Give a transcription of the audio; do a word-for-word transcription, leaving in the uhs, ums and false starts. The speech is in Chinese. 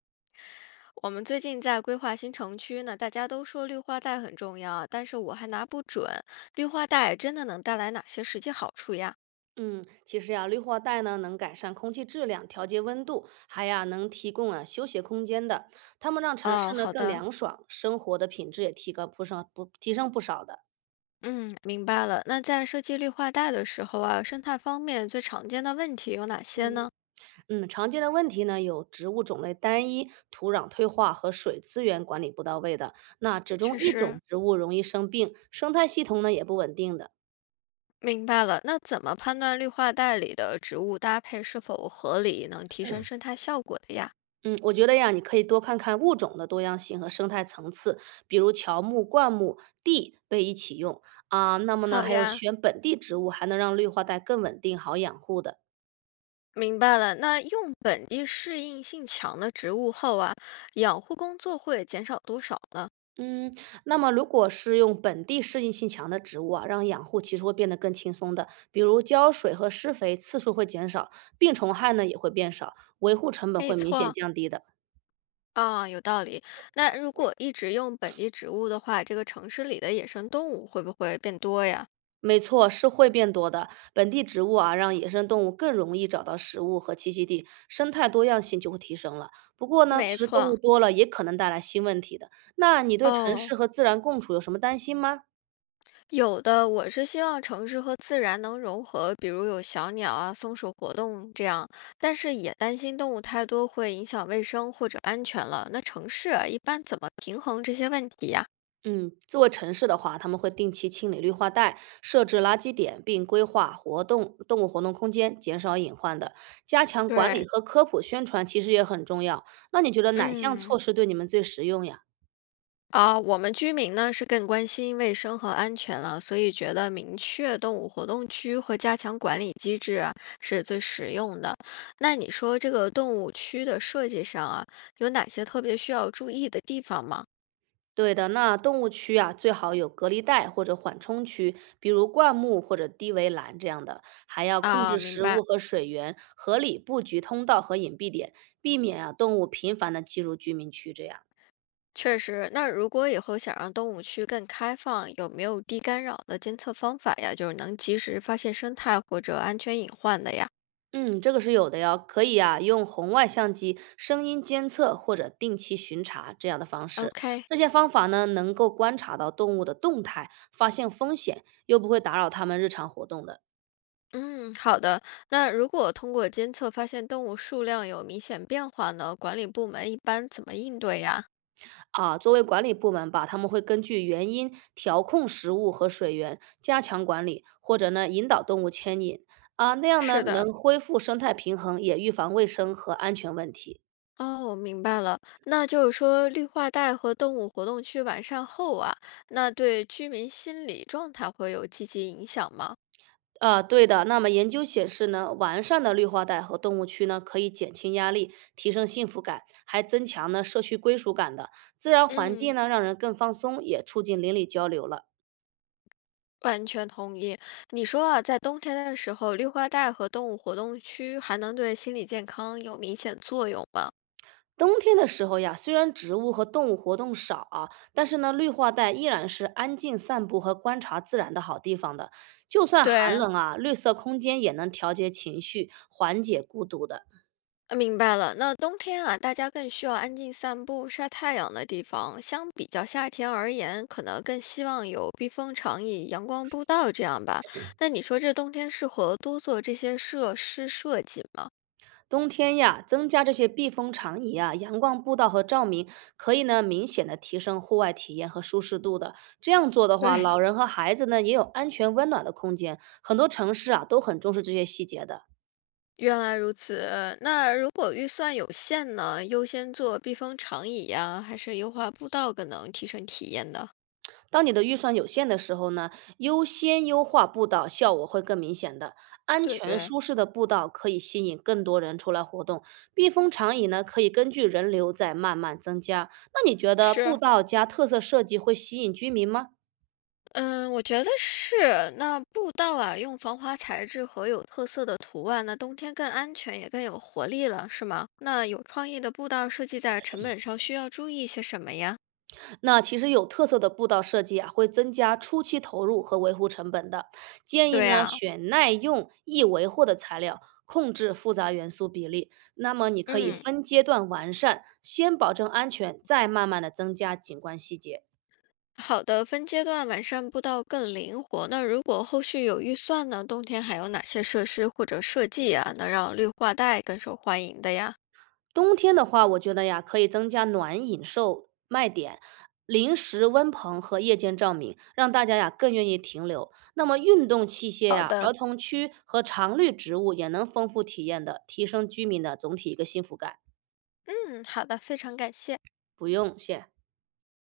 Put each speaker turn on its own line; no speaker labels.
我们最近在规划新城区呢，大家都说绿化带很重要，但是我还拿不准绿化带真的能带来哪些实际好处呀？
嗯，其实呀，绿化带呢能改善空气质量，调节温度，还呀能提供啊休闲空间的。它们让城
哦，
市呢
好
更
的，
凉爽，生活的品质也提高不少不提升不少的。
嗯，明白了。那在设计绿化带的时候啊，生态方面最常见的问题有哪些呢？
嗯，常见的问题呢有植物种类单一、土壤退化和水资源管理不到位的。那只种
确
一
实，
种植物容易生病，生态系统呢也不稳定的。
明白了。那怎么判断绿化带里的植物搭配是否合理，能提升生态效果的呀？
嗯，我觉得呀，你可以多看看物种的多样性和生态层次，比如乔木、灌木、地被一起用啊。那么呢，
好
还有
呀，
选本地植物，还能让绿化带更稳定、好养护的。
明白了。那用本地适应性强的植物后啊，养护工作会减少多少呢？
嗯，那么如果是用本地适应性强的植物啊，让养护其实会变得更轻松的，比如浇水和施肥次数会减少，病虫害呢也会变少，维护成本
没
会明显
错，
降低的。
啊，有道理。那如果一直用本地植物的话，这个城市里的野生动物会不会变多呀？
没错，是会变多的。本地植物啊，让野生动物更容易找到食物和栖息地，生态多样性就会提升了。不过呢，其
没
实动物
错，
多了也可能带来新问题的。那你对城
哦，
市和自然共处有什么担心吗？
有的。我是希望城市和自然能融合，比如有小鸟啊、松鼠活动这样，但是也担心动物太多会影响卫生或者安全了。那城市啊一般怎么平衡这些问题呀？
嗯，作为城市的话，他们会定期清理绿化带，设置垃圾点，并规划活动动物活动空间，减少隐患的。加强管
对，
理和科普宣传其实也很重要。那你觉得哪项
嗯。
措施对你们最实用呀？
啊，我们居民呢是更关心卫生和安全了，所以觉得明确动物活动区和加强管理机制啊是最实用的。那你说这个动物区的设计上啊，有哪些特别需要注意的地方吗？
对的，那动物区啊，最好有隔离带或者缓冲区，比如灌木或者低围栏这样的，还要控
啊，
制
明
食
白，
物和水源，合理布局通道和隐蔽点，避免啊动物频繁的进入居民区这样。
确实。那如果以后想让动物区更开放，有没有低干扰的监测方法呀？就是能及时发现生态或者安全隐患的呀
嗯，这个是有的哟，可以啊，用红外相机、声音监测或者定期巡查这样的方式。
？OK。
这些方法呢，能够观察到动物的动态，发现风险，又不会打扰它们日常活动的。
嗯，好的。那如果通过监测发现动物数量有明显变化呢，管理部门一般怎么应对呀？
啊，作为管理部门吧，他们会根据原因调控食物和水源，加强管理，或者呢引导动物牵引啊，那样呢
是的，
能恢复生态平衡，也预防卫生和安全问题。
哦，我明白了。那就是说，绿化带和动物活动区完善后啊，那对居民心理状态会有积极影响吗？
啊，对的。那么研究显示呢，完善的绿化带和动物区呢，可以减轻压力，提升幸福感，还增强呢社区归属感的。自然环
嗯，
境呢，让人更放松，也促进邻里交流了。
完全同意。你说啊，在冬天的时候，绿化带和动物活动区还能对心理健康有明显作用吗？
冬天的时候呀，虽然植物和动物活动少啊，但是呢，绿化带依然是安静散步和观察自然的好地方的。就算寒
对，
冷啊，绿色空间也能调节情绪，缓解孤独的。
呃明白了，那冬天啊，大家更需要安静散步、晒太阳的地方。相比较夏天而言，可能更希望有避风长椅、阳光步道这样吧。那你说这冬天适合多做这些设施设计吗？
冬天呀，增加这些避风长椅啊、阳光步道和照明，可以呢明显的提升户外体验和舒适度的。这样做的话，
对，
老人和孩子呢也有安全温暖的空间。很多城市啊都很重视这些细节的。
原来如此，那如果预算有限呢，优先做避风长椅呀、还是优化步道更能提升体验的？
当你的预算有限的时候呢，优先优化步道效果会更明显的。安
对
全
对，
舒适的步道可以吸引更多人出来活动，避风长椅呢可以根据人流再慢慢增加。那你觉得步
是
道加特色设计会吸引居民吗？
嗯，我觉得是。那步道啊，用防滑材质和有特色的图案，那冬天更安全，也更有活力了，是吗？那有创意的步道设计在成本上需要注意些什么呀？
那其实有特色的步道设计啊，会增加初期投入和维护成本的。建议
对
呢，
啊，
选耐用、易维护的材料，控制复杂元素比例。那么你可以
嗯，
分阶段完善，先保证安全，再慢慢的增加景观细节。
好的，分阶段完善步道更灵活。那如果后续有预算呢，冬天还有哪些设施或者设计啊，能让绿化带更受欢迎的呀？
冬天的话，我觉得呀，可以增加暖饮售卖点、临时温棚和夜间照明，让大家呀更愿意停留。那么运动器械
好
呀、
的，
儿童区和常绿植物也能丰富体验的，提升居民的总体一个幸福感。
嗯，好的，非常感谢。
不用谢。